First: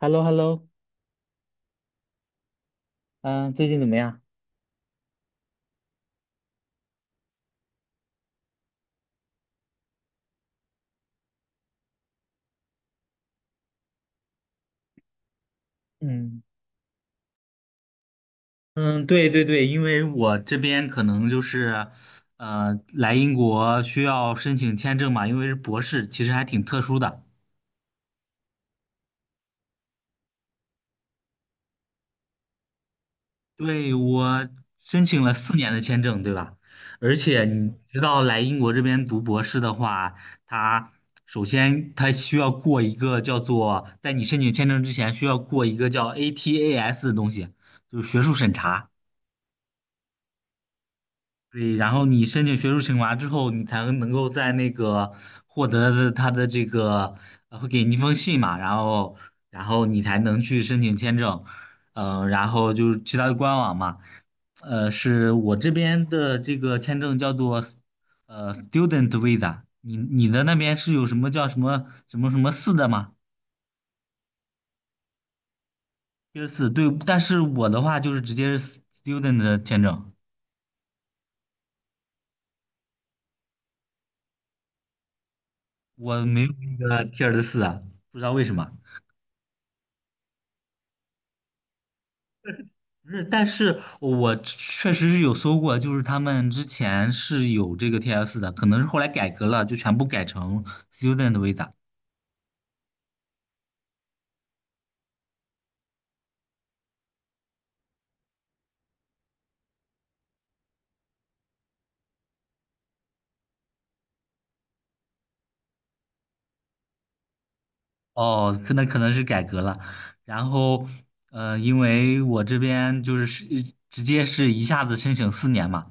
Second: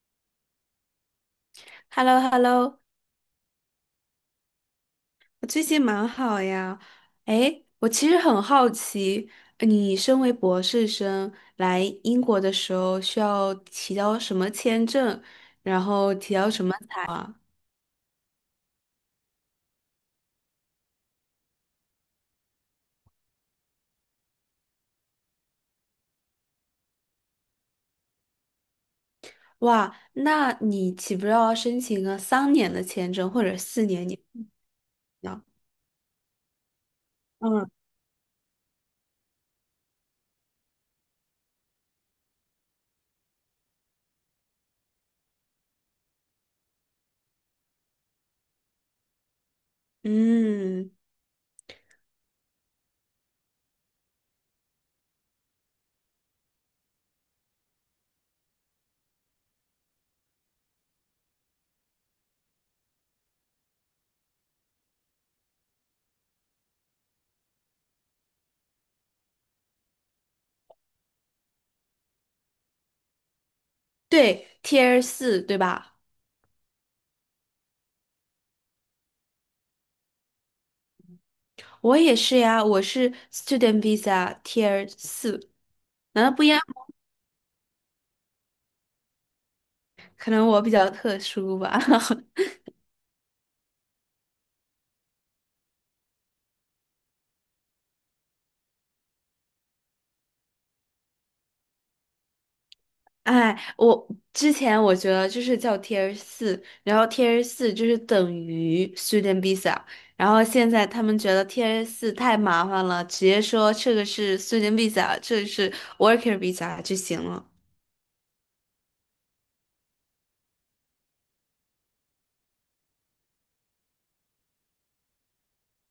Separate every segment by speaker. Speaker 1: h e l l o h e l l o
Speaker 2: h e l l o h e l l o
Speaker 1: 嗯，最近怎么样？
Speaker 2: 我最近蛮好呀。哎，我其实很好奇，你身为博士生来英国的时候需要提交什么签证，然后提
Speaker 1: 嗯，
Speaker 2: 交什么材啊？
Speaker 1: 嗯，对对对，因为我这边可能就是，来英国需要申请签证嘛，因为是博士，其实还挺特殊的。
Speaker 2: 哇，那你岂不是要申请个三年的签证或者四
Speaker 1: 对，
Speaker 2: 年你
Speaker 1: 我申请了
Speaker 2: 呢？
Speaker 1: 四年的签证，对吧？而且
Speaker 2: 嗯
Speaker 1: 你知道，来英国这边读博士的话，它首先它需要过一个叫做，在你申请签证之前需要过一个叫 ATAS 的东西，就是学术审查。
Speaker 2: 嗯，
Speaker 1: 对，然后你申请学术惩罚之后，你才能够在那个获得的他的这个，会给你一封信嘛，然后你才能去申请签证，然后就是其他的官网嘛，是我这边的这个签证叫做 student visa，你的那边是有什么叫什么什么什么四的吗？
Speaker 2: 对，Tier 四对吧？
Speaker 1: 第四，对，但是我的话就是直接是 student 的签证，
Speaker 2: 我也是呀，我是 Student Visa Tier 四，
Speaker 1: 我
Speaker 2: 难道
Speaker 1: 没
Speaker 2: 不
Speaker 1: 有
Speaker 2: 一样？
Speaker 1: 那个 T I E 四啊，不知道为什么。
Speaker 2: 可能我比较特殊吧。
Speaker 1: 不是，但是我确实是有搜过，就是他们之前是有这个 TS 的，可能是后来改革了，就全部改成 Student Visa。
Speaker 2: 哎，我之前觉得就是叫 Tier 四，然后 Tier 四就是等于 Student Visa,然后现在他们觉得 Tier 四太麻烦了，直接说这个是 Student Visa,这个是 Worker Visa 就行了。
Speaker 1: 哦，可能是改革了。然后，因为我这边就是直接是一下子申请四年嘛，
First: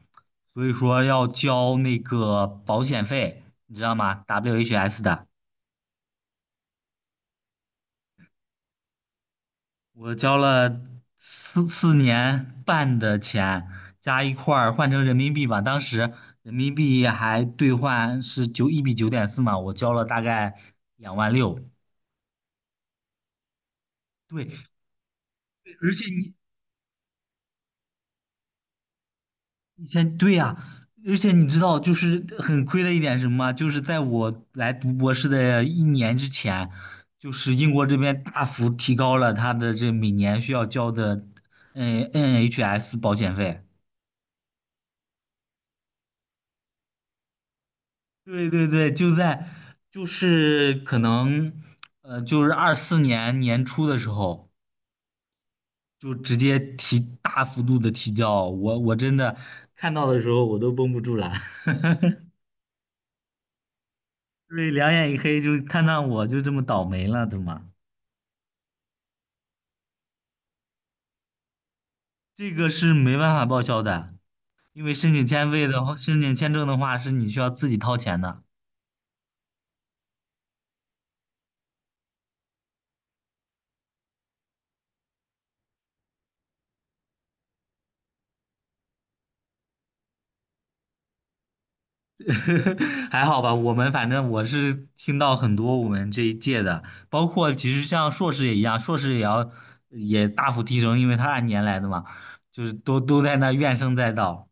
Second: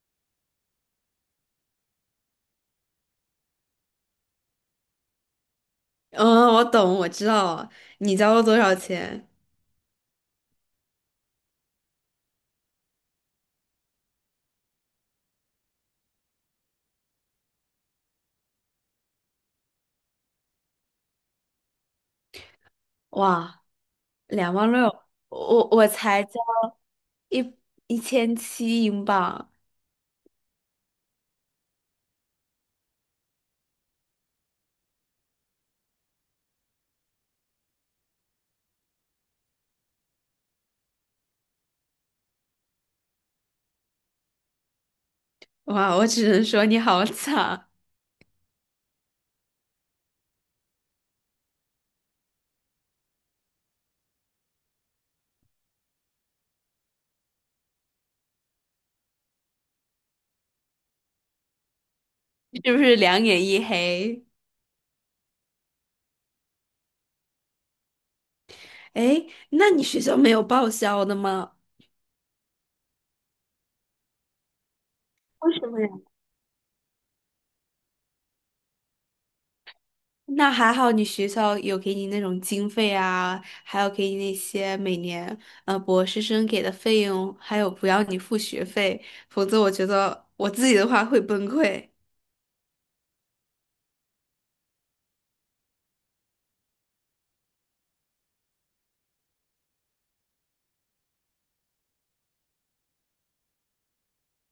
Speaker 1: 所以说要交那个保险费，你知道吗？WHS 的。
Speaker 2: 嗯，我懂，我知道了。你交了多少钱？
Speaker 1: 我交了四年半的钱，加一块儿换成人民币吧。当时人民币还兑换是一比九点四嘛，我交了大概2万6。
Speaker 2: 哇，
Speaker 1: 对，
Speaker 2: 两万六，我
Speaker 1: 而且
Speaker 2: 才
Speaker 1: 你
Speaker 2: 交一一千七英镑。
Speaker 1: 以前对呀。而且你知道就是很亏的一点是什么吗？就是在我来读博士的一年之前，就是英国这边大幅提高了他的这每年需要交的NHS 保险费。
Speaker 2: 哇，我只能说你好惨，
Speaker 1: 对对对，就是可能就是24年年初的时候，就直接提大幅度的提交，我真的看到的时候我都绷不住了，
Speaker 2: 是不是两眼一黑？
Speaker 1: 对，两眼一黑，就看到我就这么倒霉了的嘛。
Speaker 2: 哎，那你学校没有报销的吗？
Speaker 1: 这个是没办法报销的，因为
Speaker 2: 为什么呀？
Speaker 1: 申请签证的话是你需要自己掏钱的。
Speaker 2: 那还好，你学校有给你那种经费啊，还有给你那些每年博士生给的费用，还有不要你付学费，否则我觉得我自己的话会崩溃。
Speaker 1: 还好吧，反正我是听到很多我们这一届的，包括其实像硕士也一样，硕士也要也大幅提升，因为他按年来的嘛，就是都在那怨声载道。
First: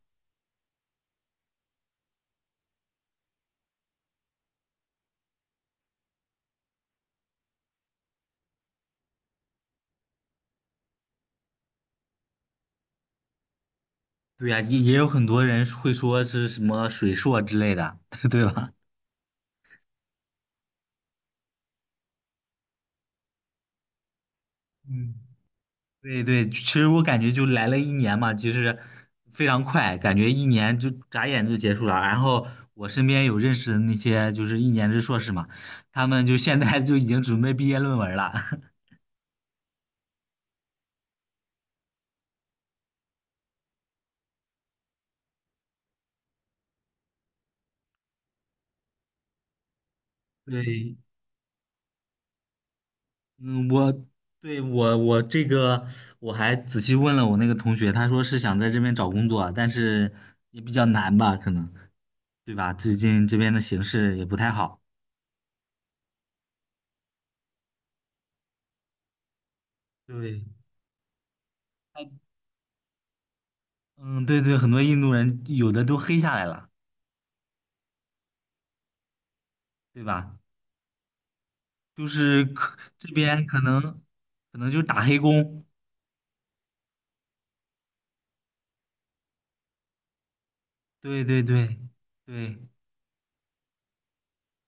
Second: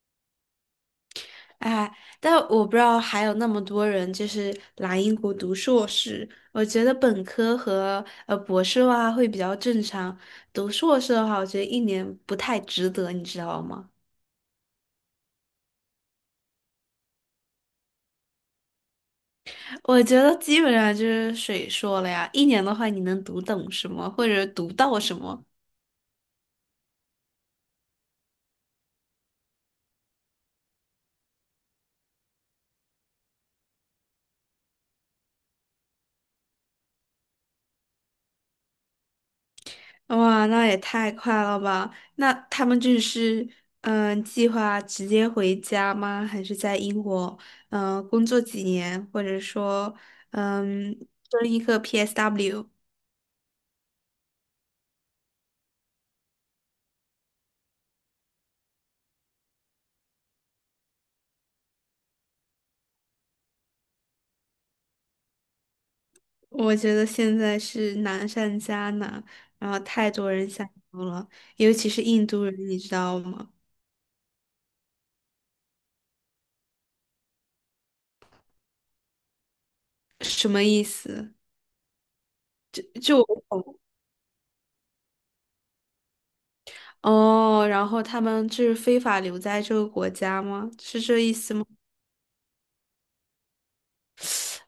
Speaker 2: 哎，但我不知道还有那么多人就是来英国读硕士，我觉得本科和博士的话会比较正常，读硕士的话，我觉得一年不太值得，你知道吗？
Speaker 1: 对呀。也有很多人会说是什么水硕之类的，对吧？
Speaker 2: 我觉得基本上就是水说了呀，一年的话你能读懂什么，或者读到
Speaker 1: 嗯。
Speaker 2: 什么？
Speaker 1: 对对，其实我感觉就来了一年嘛，其实非常快，感觉一年就眨眼就结束了。然后我身边有认识的那些就是一年制硕士嘛，他们就现在就已经准备毕业论文了。
Speaker 2: 哇，那也太快了吧！那他们就是嗯，计划直接回家吗？还是在英国嗯工作几年，或者说嗯
Speaker 1: 对。
Speaker 2: 争一个 PSW?
Speaker 1: 嗯，我对我这个我还仔细问了我那个同学，他说是想在这边找工作，但是也比较难吧，可能，对吧？最近这边的形势也不太好。
Speaker 2: 我觉得现在是难上加难，然后太多
Speaker 1: 对。
Speaker 2: 人想读了，尤其是
Speaker 1: 他
Speaker 2: 印度人，你知道吗？
Speaker 1: 嗯，对对，很多印度人有的都黑下来了，对吧？
Speaker 2: 什么意思？
Speaker 1: 就是这
Speaker 2: 就
Speaker 1: 边可
Speaker 2: 我。
Speaker 1: 能可能就是打黑工。
Speaker 2: 哦，然后他们就是非法留在这个国家吗？是这
Speaker 1: 对
Speaker 2: 意
Speaker 1: 对
Speaker 2: 思吗？
Speaker 1: 对对，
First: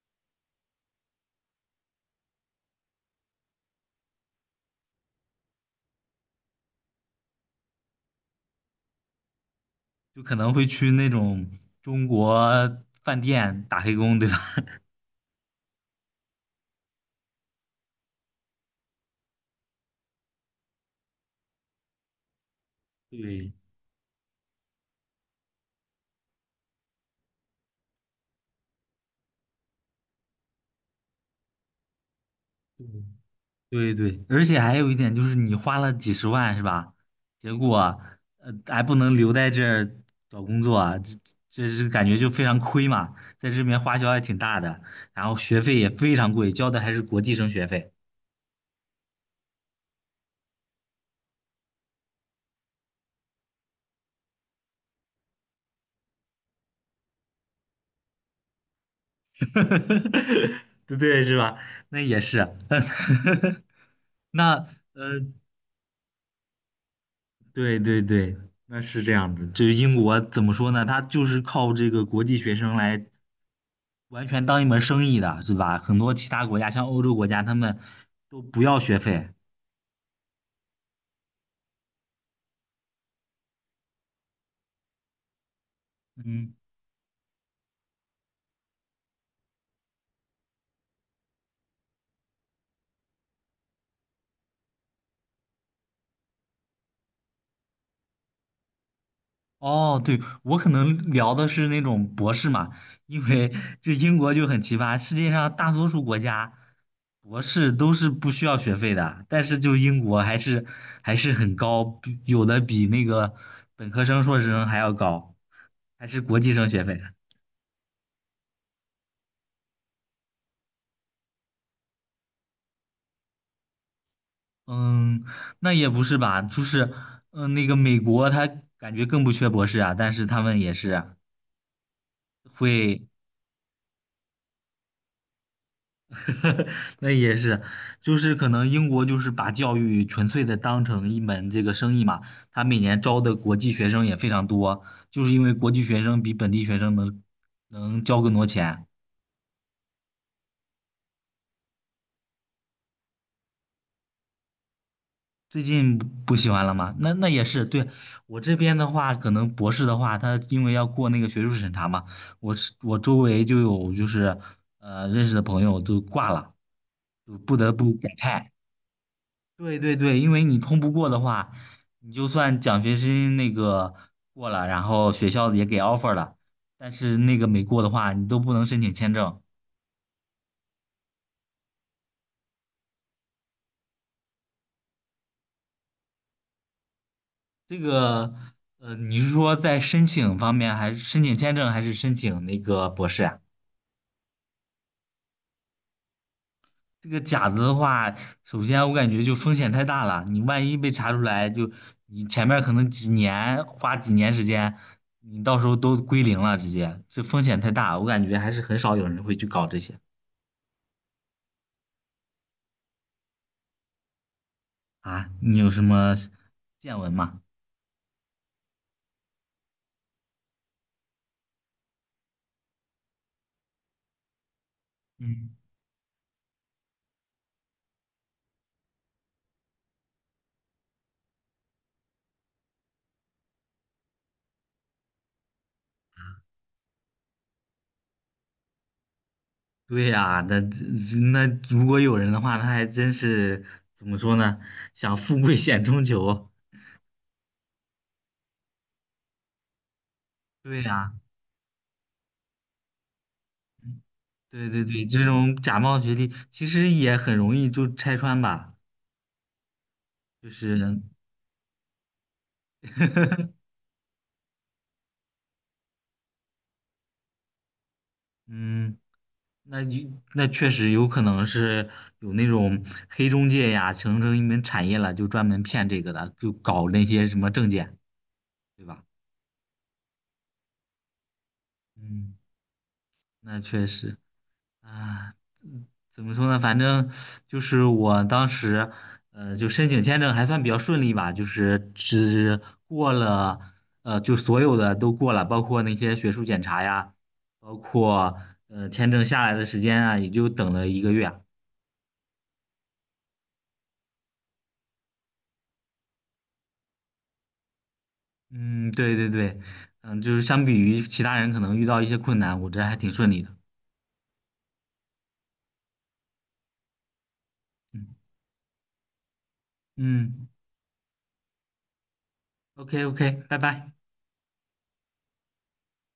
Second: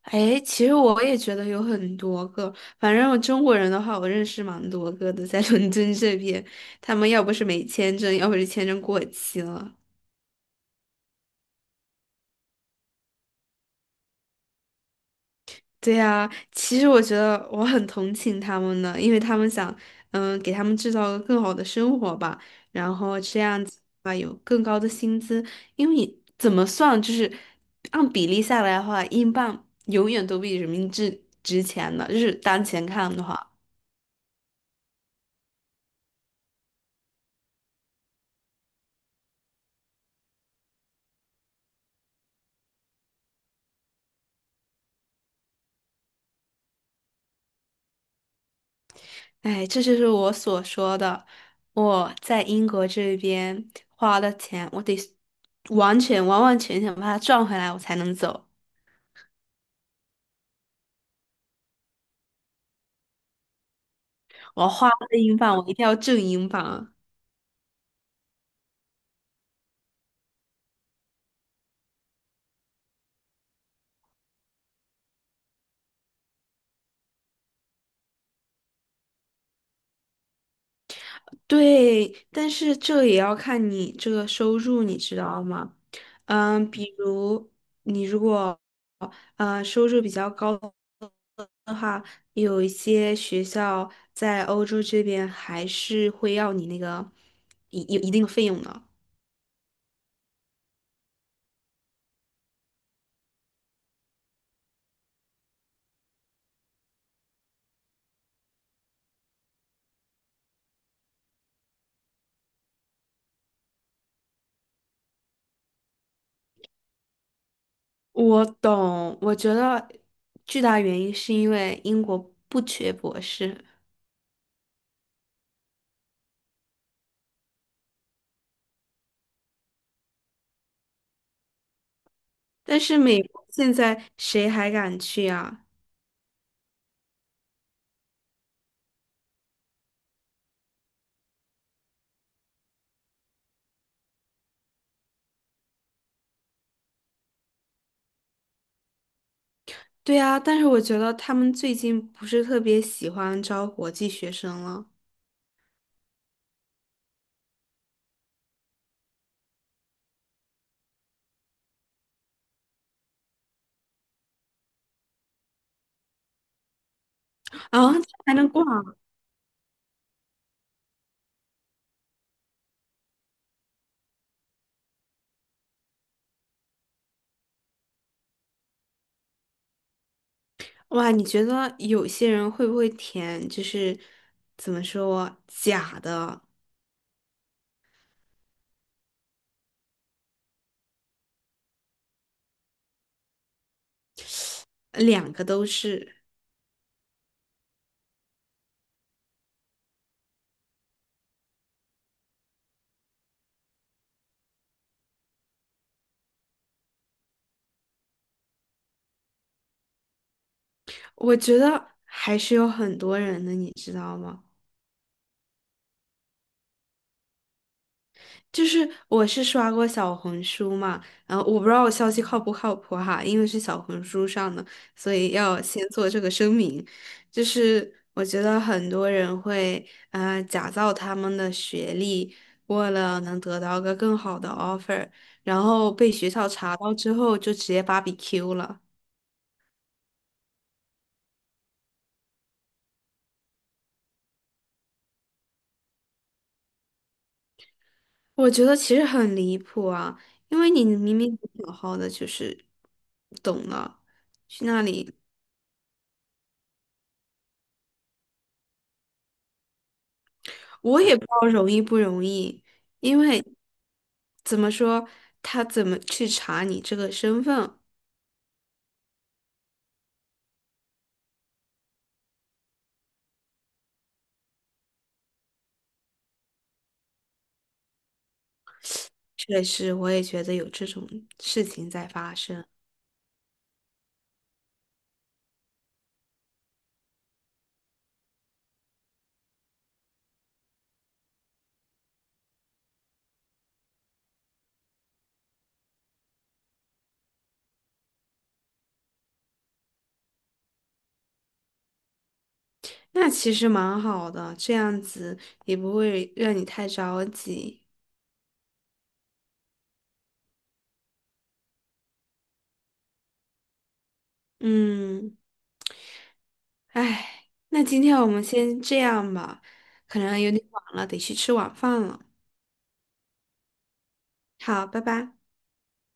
Speaker 2: 哎，其实我也觉得有很多个，反正我中国人的话，我认识蛮多个的，在伦敦这边，他们要不是没签证，要不是签证过期了。
Speaker 1: 就可能会去那种中国饭店打黑工，对吧？
Speaker 2: 对呀，其实我觉得我很同情他们呢，因为他们想，嗯，给他们制造更好的生活吧，然后这
Speaker 1: 对
Speaker 2: 样子啊，有更高的薪资，因为你怎么算，就是按比例下来的话，英镑永远都比人民币值钱的，就是当前看的话，
Speaker 1: 对对对，而且还有一点就是你花了几十万是吧？结果还不能留在这儿找工作啊，这是感觉就非常亏嘛，在这边花销还挺大的，然后学费也非常贵，交的还是国际生学费。
Speaker 2: 哎，这就是我所说的，我在英国这边花的钱，我得完全完完全全把它赚回来，我才能走，
Speaker 1: 对对是吧？那也是啊，那
Speaker 2: 我花了
Speaker 1: 呃，
Speaker 2: 英镑，我一定要挣英镑啊
Speaker 1: 对对对，那是这样子。就是英国怎么说呢？它就是靠这个国际学生来完全当一门生意的，是吧？很多其他国家，像欧洲国家，他们都不要学费。
Speaker 2: 对，但是这也要看你这个收入，你知道吗？
Speaker 1: 嗯，
Speaker 2: 嗯，比如你如果收入比较高的话，有一些学校在欧洲这边还是会要你那个一有一定的费用的。
Speaker 1: 哦，对，我可能聊的是那种博士嘛，因为就英国就很奇葩，世界上大多数国家博士都是不需要学费的，但是就英国还是很高，比有的比那个本科生、硕士生还要高，还是国际生学费。
Speaker 2: 我懂，我觉得巨大原因是因为英国不缺博士，
Speaker 1: 嗯，那也不是吧，就是那个美国他感觉更不缺博士啊，但是他们也是
Speaker 2: 但是
Speaker 1: 会。
Speaker 2: 美国现在谁还敢去啊？
Speaker 1: 那也是，就是可能英国就是把教育纯粹的当成一门这个生意嘛，他每年招的国际学生也非常多，就是因为国际学生比本地学生能交更多钱。
Speaker 2: 对啊，但是我觉得他们最近不是特别喜欢招国际学生了
Speaker 1: 最近不喜欢了吗？那也是。对，我这边的话，可能博士的话，他因为要过那个学术审查嘛，我周围就有认识的朋友都挂了，就不得
Speaker 2: 啊，
Speaker 1: 不
Speaker 2: 这
Speaker 1: 改
Speaker 2: 还能
Speaker 1: 派。
Speaker 2: 挂？
Speaker 1: 对对对，因为你通不过的话，你就算奖学金那个过了，然后学校也给 offer 了，但是那个没过的话，你都不能申请签证。
Speaker 2: 哇，你觉得有些人会不会填就是怎么说假的，
Speaker 1: 这个，你是说在申请方面，还是申请签证，还是申请那个博士呀？
Speaker 2: 两个都是？
Speaker 1: 这个假的的话，首先我感觉就风险太大了，你万一被查出来，就你前面可能几年花几年时间，你到时候都归零了，直接，这风险太大，我感觉还是很少有人会去搞这些。
Speaker 2: 我觉得还是有很多人的，你知道吗？
Speaker 1: 啊，你有什么见闻吗？
Speaker 2: 就是我是刷过小红书嘛，然后我不知道我消息靠不靠谱哈，因为是小红书上的，所以
Speaker 1: 嗯，
Speaker 2: 要先做这个声明。就是我觉得很多人会假造他们的学历，为了能得到个更好的 offer,然后被学校查到之后就直接 b 比 q 了。
Speaker 1: 对呀。那如果有人的话，他还真是怎么说呢？想富贵险中求。
Speaker 2: 我觉得其实很离谱啊，因为
Speaker 1: 对
Speaker 2: 你
Speaker 1: 呀，
Speaker 2: 明明好好的就是懂了，去
Speaker 1: 对
Speaker 2: 那
Speaker 1: 对对，
Speaker 2: 里。
Speaker 1: 这种假冒学历其实也很容易就拆穿吧，就是，
Speaker 2: 我也不知道容易不容易，因为 怎么说，他怎么去查你这个身份，
Speaker 1: 嗯，那就那确实有可能是有那种黑中介呀，形成一门产业了，就专门骗这个的，就搞那些什么证件，对吧？
Speaker 2: 确实我也觉得有这种事情在发
Speaker 1: 嗯，
Speaker 2: 生。
Speaker 1: 那确实。啊，嗯怎么说呢？反正就是我当时，就申请签证还算比较顺利吧，就是只过了，就所有的都过了，包括那些学术检查呀，包括签证下来的时间啊，也就等了一个月啊。
Speaker 2: 那其实蛮好的，这样子也不会让你太着急。
Speaker 1: 嗯，对对对，嗯，就是相比于其他人可能遇到一些困难，我这还挺顺利的。
Speaker 2: 嗯，哎，那今
Speaker 1: 嗯
Speaker 2: 天我们先这样吧，可能
Speaker 1: 嗯
Speaker 2: 有点晚了，得去吃晚饭了。
Speaker 1: ，OK OK，拜拜。
Speaker 2: 好，拜拜。